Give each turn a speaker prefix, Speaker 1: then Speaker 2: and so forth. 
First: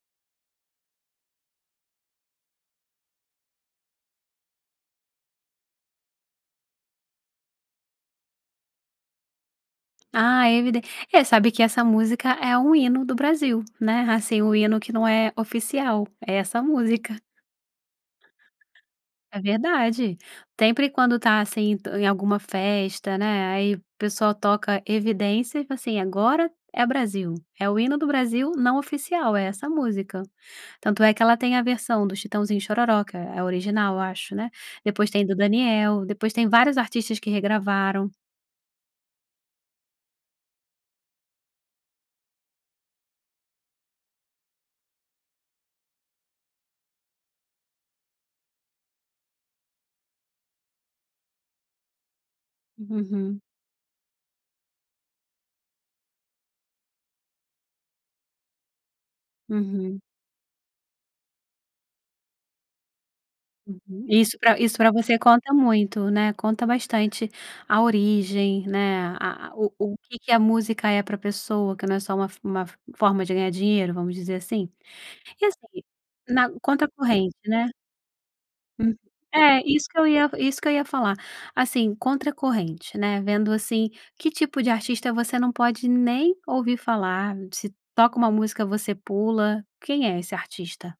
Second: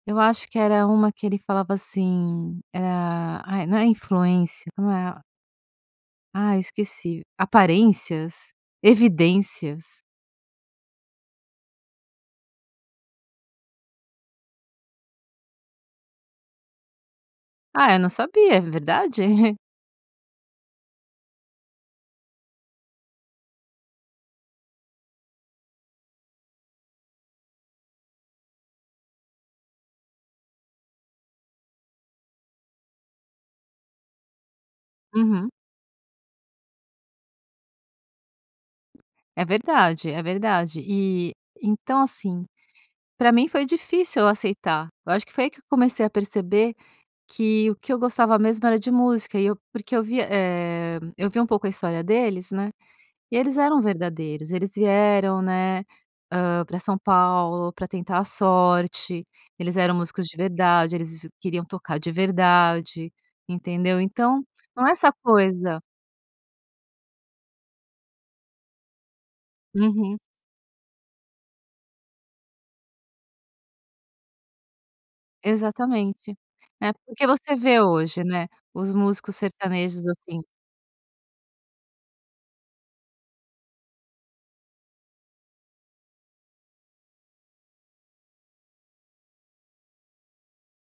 Speaker 1: Eu acho que era uma que ele falava assim: "Ah" ai, não é influência, como é ah, esqueci, aparências, evidências.
Speaker 2: Ah, é eviden é, sabe que essa música é um hino do Brasil, né, assim, o hino que não é oficial é essa música.
Speaker 1: Ah, eu não sabia, é verdade?
Speaker 2: É verdade, sempre quando está assim em alguma festa, né, aí o pessoal toca Evidências, assim, agora é Brasil, é o hino do Brasil não oficial, é essa música. Tanto é que ela tem a versão do Chitãozinho& Xororó, que é original, eu acho, né. Depois tem do
Speaker 1: Uhum.
Speaker 2: Daniel, depois tem vários artistas que regravaram.
Speaker 1: É verdade, é verdade e então assim, para mim foi difícil eu aceitar, eu acho que foi aí que eu comecei a perceber que o que eu gostava mesmo era de música, e eu porque eu via, eh, eu vi um pouco a história deles, né, e
Speaker 2: Uhum.
Speaker 1: eles eram verdadeiros, eles vieram, né, hã, para São Paulo, para tentar a sorte, eles eram
Speaker 2: Uhum.
Speaker 1: músicos de verdade, eles queriam tocar de verdade, entendeu.
Speaker 2: Uhum. Isso
Speaker 1: Então
Speaker 2: para isso
Speaker 1: não
Speaker 2: para
Speaker 1: é essa
Speaker 2: você conta
Speaker 1: coisa
Speaker 2: muito, né, conta bastante a origem né, a a o o que
Speaker 1: Uhum.
Speaker 2: que a música é para pessoa que não é só uma fo uma forma de ganhar dinheiro vamos dizer assim. E assim
Speaker 1: Exatamente,
Speaker 2: na conta
Speaker 1: né, porque
Speaker 2: corrente,
Speaker 1: você
Speaker 2: né.
Speaker 1: vê hoje, né, os
Speaker 2: Hum.
Speaker 1: músicos
Speaker 2: É, isso que eu
Speaker 1: sertanejos
Speaker 2: ia
Speaker 1: assim
Speaker 2: isso que eu ia falar, assim, contra corrente, né, vendo assim que tipo de artista você não pode nem ouvir falar? Se toca uma música você pula, quem é esse artista?